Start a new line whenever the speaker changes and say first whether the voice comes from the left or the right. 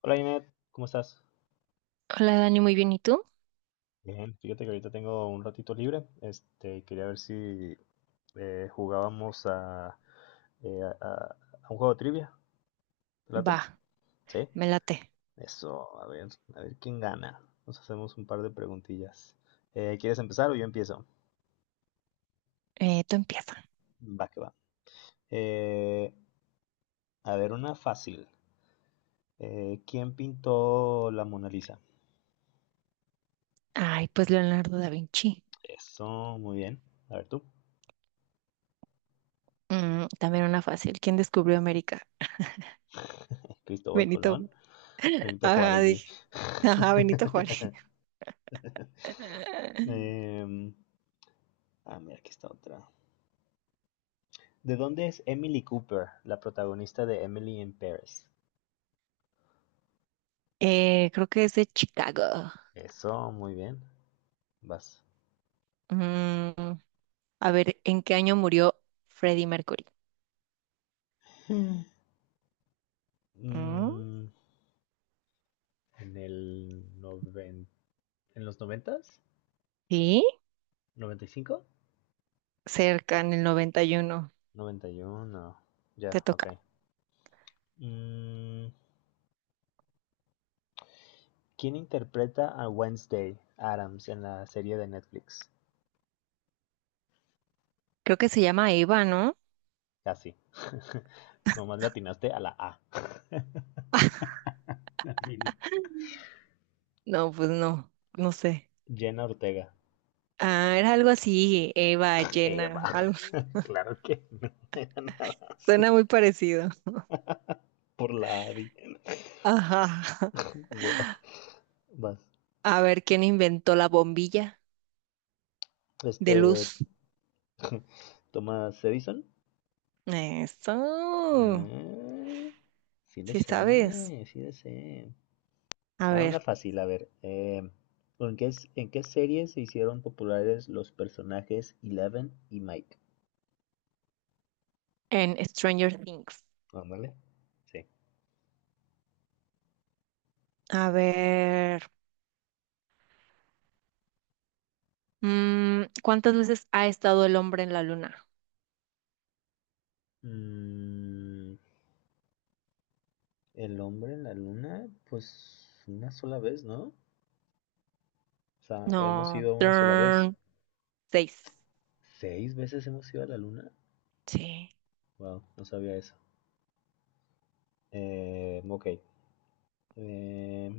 left: Hola Inet, ¿cómo estás?
right: Hola Dani, muy bien. ¿Y tú?
left: Bien, fíjate que ahorita tengo un ratito libre. Este, quería ver si jugábamos eh, a, a- a un juego de trivia. ¿Te
right: Va,
left: late? Sí.
right: me late.
left: Eso, a ver quién gana. Nos hacemos un par de preguntillas. ¿Quieres empezar o yo empiezo?
right: Tú empieza.
left: Va que va. Eh, a ver, una fácil. ¿Quién pintó la Mona Lisa?
right: Ay, pues Leonardo da Vinci.
left: Eso, muy bien. A ver tú.
right: También una fácil. ¿Quién descubrió América?
left: Cristóbal
right: Benito.
left: Colón. Benito
right: Ajá,
left: Juárez, sí.
right: dije. Ajá, Benito Juárez.
left: Em, Mira, aquí está otra. ¿De dónde es Emily Cooper, la protagonista de Emily in Paris?
right: Creo que es de Chicago.
left: Eso, muy bien. Vas.
right: Mm, a ver, ¿en qué año murió Freddie Mercury? Mm,
left: Mm, en el noven... ¿En los noventas?
right: sí,
left: ¿Noventa y cinco?
right: cerca, en el 91.
left: Noventa y uno. Ya,
right: Te
left: ok.
right: toca.
left: Mm, ¿Quién interpreta a Wednesday Adams en la serie de Netflix?
right: Creo que se llama Eva, ¿no?
left: Casi. Nomás latinaste a la A. La fina.
right: No, pues no, no sé.
left: Jenna Ortega.
right: Ah, era algo así, Eva, llena.
left: Eva, claro que no era dan nada más
right: Suena muy parecido.
left: por la AVI.
right: Ajá.
left: Wow, vas.
right: A ver, ¿quién inventó la bombilla de
left: Este,
right: luz?
left: Thomas Edison.
right: Eso.
left: Eh, sí le
right: Sí sabes.
left: sé, sí le sé.
right: A
left: Ah, una
right: ver,
left: fácil, a ver. ¿En qué series se hicieron populares los personajes Eleven y Mike?
right: en Stranger Things.
left: Ándale. Sí.
right: A ver. ¿Cuántas veces ha estado el hombre en la luna?
left: Mm, el hombre en la luna, pues una sola vez, ¿no? O sea, hemos
right: No.
left: ido una sola vez.
right: Turn. Seis.
left: ¿Seis veces hemos ido a la luna?
right: Sí.
left: Wow, no sabía eso. Ok. Eh,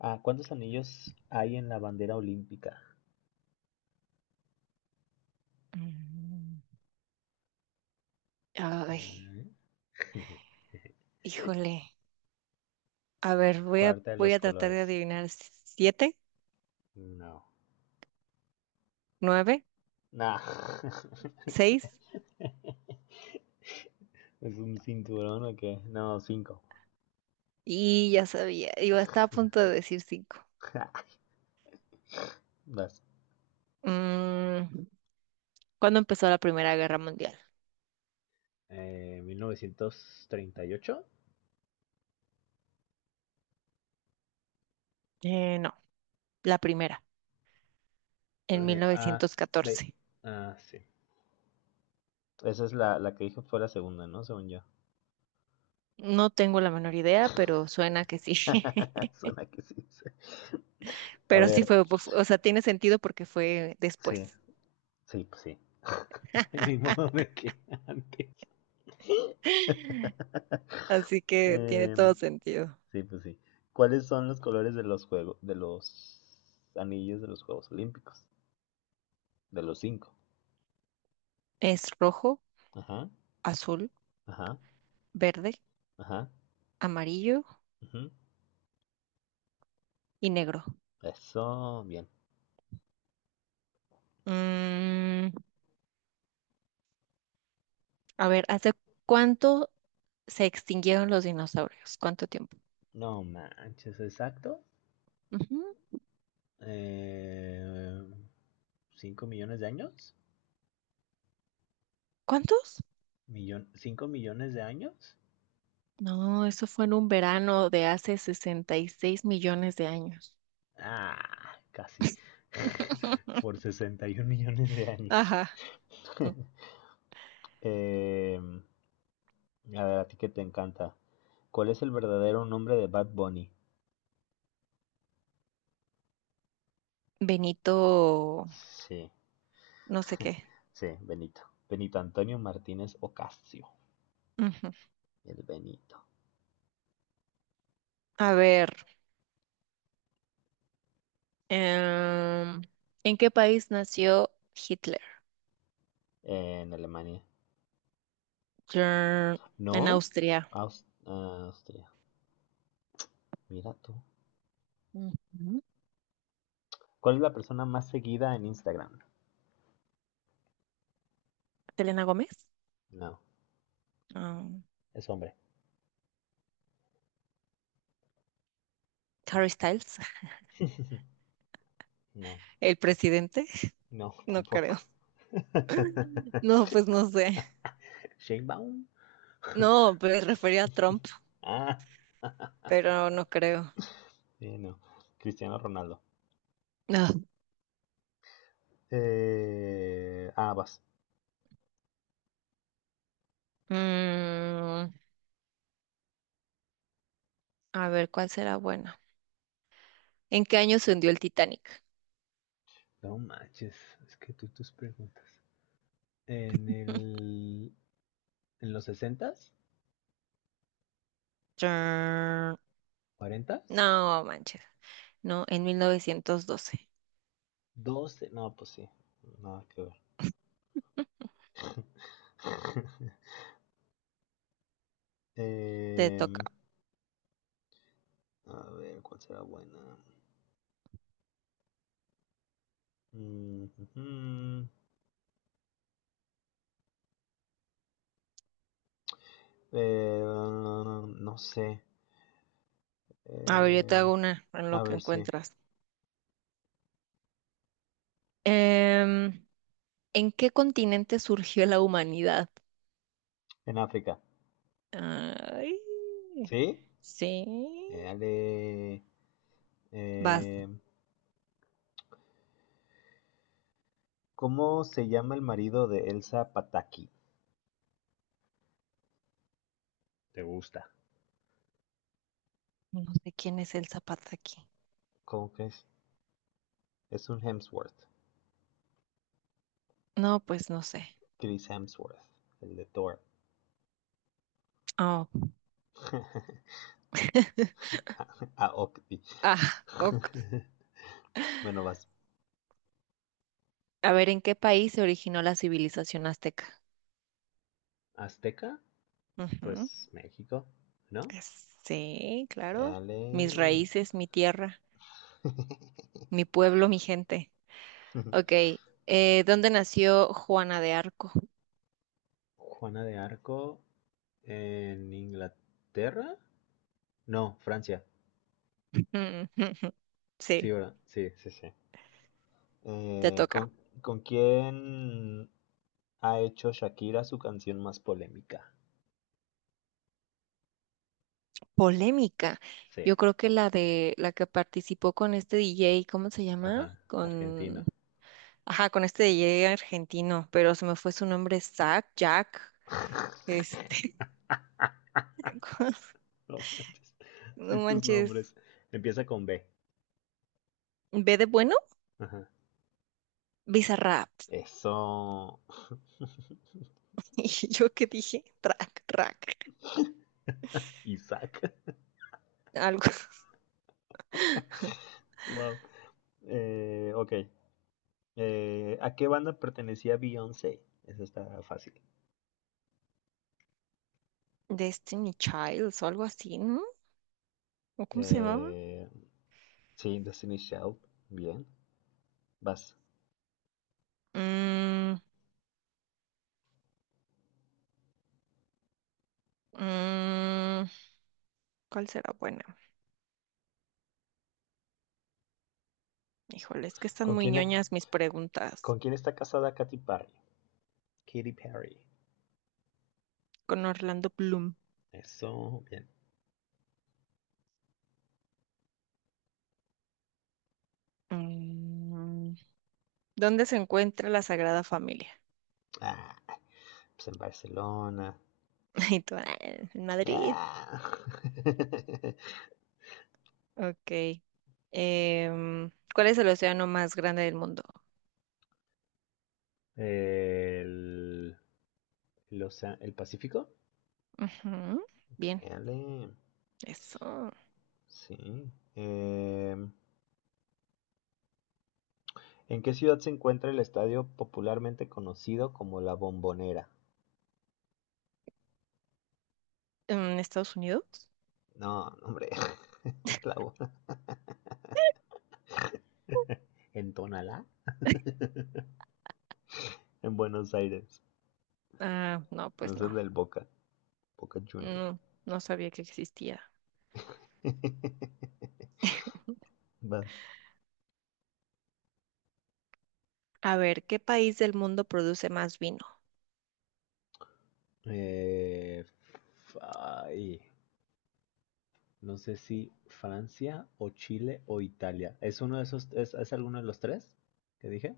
left: ¿Cuántos anillos hay en la bandera olímpica?
right: Mm, ay,
left: Mm.
right: híjole. A ver,
left: Acuérdate de
right: voy
left: los
right: a tratar de
left: colores.
right: adivinar. ¿Siete?
left: No.
right: ¿Nueve?
left: Nah.
right: ¿Seis?
left: ¿Es un cinturón o qué? No, cinco.
right: Y ya sabía. Estaba a punto de decir cinco.
left: Vas.
right: Mm, ¿Cuándo empezó la Primera Guerra Mundial?
left: 1938.
right: No, la primera, en mil
left: A,
right: novecientos
left: B.
right: catorce.
left: Ah, sí. Esa es la que dije fue la segunda, ¿no? Según yo.
right: No tengo la menor idea, pero suena que sí.
left: Suena que sí. Sí. A
right: Pero sí
left: ver,
right: fue, pues, o sea, tiene sentido porque fue
left: sí,
right: después.
left: sí, pues sí. Del mismo modo que antes.
right: Así que tiene
left: Eh,
right: todo sentido.
left: sí, pues sí. ¿Cuáles son los colores de los juegos, de los anillos de los Juegos Olímpicos? De los cinco.
right: Es rojo,
left: Ajá,
right: azul,
left: ajá,
right: verde,
left: ajá.
right: amarillo
left: Ujú.
right: y negro.
left: Eso, bien.
right: Mm, a ver, ¿hace cuánto se extinguieron los dinosaurios? ¿Cuánto tiempo?
left: No manches, exacto.
right: Ujú.
left: Eh, ¿5 millones de años?
right: ¿Cuántos?
left: ¿5 millones de años?
right: No, eso fue en un verano de hace 66 millones de años.
left: Ah, casi. Por 61 millones de años.
right: Ajá. Mm,
left: Eh, a ver, a ti que te encanta. ¿Cuál es el verdadero nombre de Bad Bunny?
right: Benito,
left: Sí,
right: no sé qué.
left: sí, Benito. Benito Antonio Martínez Ocasio.
right: Ujú.
left: El Benito.
right: A ver, em, ¿en qué país nació Hitler?
left: En Alemania.
right: Trrr, en
left: ¿No?
right: Austria.
left: Austria. Mira tú.
right: Ujú.
left: ¿Cuál es la persona más seguida en Instagram?
right: ¿Selena Gómez?
left: No,
right: Um,
left: es hombre.
right: ¿Harry Styles?
left: No,
right: ¿El presidente?
left: no,
right: No
left: tampoco.
right: creo. No, pues no sé.
left: Shane Baum.
right: No, me refería a Trump,
left: Ah,
right: pero no creo.
left: no. Cristiano Ronaldo. Vas.
right: No. A ver, ¿cuál será buena? ¿En qué año se hundió el Titanic?
left: No manches, es que tú y tus preguntas. En el en los sesentas,
right: Trrr,
left: ¿cuarentas?
right: no, manches. No, en 1912.
left: ¿12? No, pues sí, nada que ver.
right: Te toca.
left: Em, a ver, ¿cuál será buena? Mm, ujú. No sé.
right: A ver, yo te
left: Em,
right: hago una en lo
left: a
right: que
left: ver, sí.
right: encuentras. Em, ¿En qué continente surgió la humanidad?
left: En África.
right: Ay,
left: ¿Sí?
right: sí.
left: Eh, ale-
right: Vas.
left: em, ¿Cómo se llama el marido de Elsa Pataki? ¿Te gusta?
right: No sé quién es el zapato aquí.
left: ¿Cómo que es? Es un Hemsworth,
right: No, pues no sé.
left: Chris Hemsworth, el de Thor.
right: Oh.
left: a, a Octi.
right: Ah, ok.
left: Bueno, vas.
right: A ver, ¿en qué país se originó la civilización azteca?
left: Azteca,
right: Ujú.
left: pues México, ¿no?
right: Sí, claro.
left: Dale.
right: Mis raíces, mi tierra, mi pueblo, mi gente. Ok, ¿dónde nació Juana de Arco?
left: Juana de Arco en Inglaterra. No, Francia. Sí,
right: Sí,
left: ¿verdad? Sí. Sí, sí.
right: te
left: Eh,
right: toca.
left: ¿con, ¿Con quién ha hecho Shakira su canción más polémica?
right: Polémica.
left: Sí.
right: Yo creo que la de la que participó con este DJ, ¿cómo se llama?
left: Ajá.
right: Con,
left: Argentino.
right: ajá, con este DJ argentino, pero se me fue su nombre, Zach, Jack, este, ¿cómo se-
left: No manches.
right: no
left: Y tus
right: manches,
left: nombres. Empieza con B.
right: ¿B de bueno?
left: Ajá.
right: Bizarrap.
left: Eso.
right: Y yo qué dije, track, track,
left: Isaac.
right: algo.
left: Wow. Ok. ¿A qué banda pertenecía Beyoncé? Eso está fácil.
right: Destiny Childs o algo así, ¿no? ¿O cómo se llamaba?
left: Eh, sí, Destiny's Child. Bien. Vas.
right: Mm, mm, ¿Cuál será buena? Híjole, es que están
left: ¿Con
right: muy
left: quién, e-
right: ñoñas mis preguntas.
left: con quién está casada Katy Perry? Katy Perry.
right: Con Orlando Bloom.
left: Eso, bien.
right: Mm, ¿Dónde se encuentra la Sagrada Familia?
left: Ah, pues en Barcelona.
right: Y tú, "Ah, en Madrid".
left: Ah.
right: Ok. ¿Cuál es el océano más grande del mundo?
left: El, el Pacífico.
right: Ujú, bien,
left: Éale,
right: eso.
left: sí. ¿En qué ciudad se encuentra el estadio popularmente conocido como La Bombonera?
right: ¿En Estados Unidos?
left: No, no, hombre, la bo- ¿En Tonalá? En Buenos Aires.
right: Ah, no,
left: No
right: pues
left: es el
right: no.
left: del Boca, Boca Junior.
right: No, no sabía que existía.
left: Vas.
right: A ver, ¿qué país del mundo produce más vino?
left: Eh, f- ay, no sé si Francia o Chile o Italia. ¿Es uno de esos, es alguno de los tres que dije?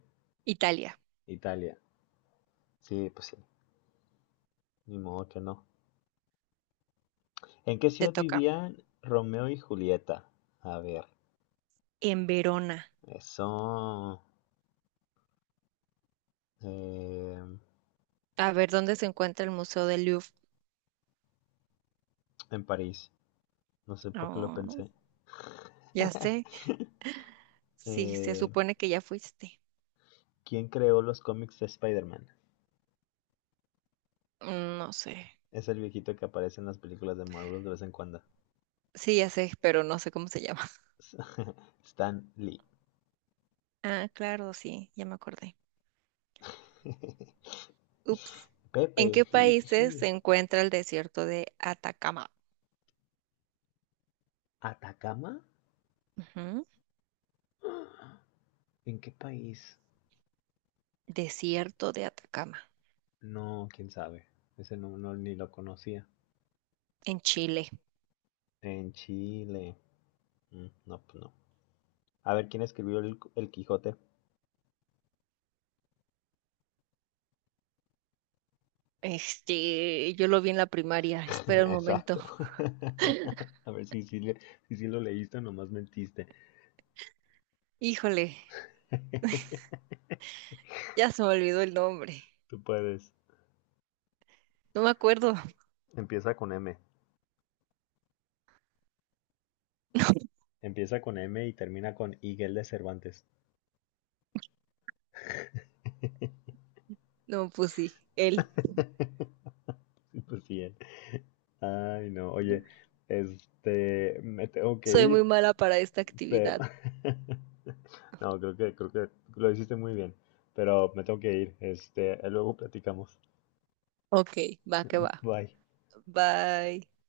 right: Italia,
left: Italia. Sí, pues sí. Ni modo que no. ¿En qué
right: te
left: ciudad
right: toca.
left: vivían Romeo y Julieta? A ver,
right: En Verona.
left: eso. eh,
right: A ver, ¿dónde se encuentra el Museo del Louvre?
left: en París. No sé por qué lo
right: Oh,
left: pensé.
right: ya sé. Sí, se
left: Eh,
right: supone que ya fuiste.
left: ¿Quién creó los cómics de Spider-Man?
right: Mm, no sé.
left: Es el viejito que aparece en las películas de Marvel de vez en cuando.
right: Sí, ya sé, pero no sé cómo se llama.
left: Stan Lee.
right: Ah, claro, sí, ya me acordé. Ups. ¿En
left: Pepe,
right: qué
left: sí, sí,
right: países
left: sí.
right: se encuentra el desierto de Atacama?
left: ¿Atacama?
right: Ujú.
left: ¿En qué país?
right: Desierto de Atacama,
left: No, quién sabe. Ese no, no, ni lo conocía.
right: en Chile.
left: En Chile. No, pues no. A ver quién escribió el Quijote.
right: Este, yo lo vi en la primaria. Espera un momento.
left: Exacto. A ver si sí lo leíste o nomás mentiste.
right: Híjole, ya se me olvidó el nombre.
left: Tú puedes.
right: No me acuerdo.
left: Empieza con M. Empieza con M y termina con Miguel de Cervantes.
right: No, pues sí, él.
left: Sí, pues sí. Ay, no. Oye, este, me tengo que
right: Soy
left: ir,
right: muy mala para esta
left: pero
right: actividad.
left: no, creo que lo hiciste muy bien, pero me tengo que ir. Este, luego platicamos.
right: Ok, va que va.
left: Bye.
right: Bye.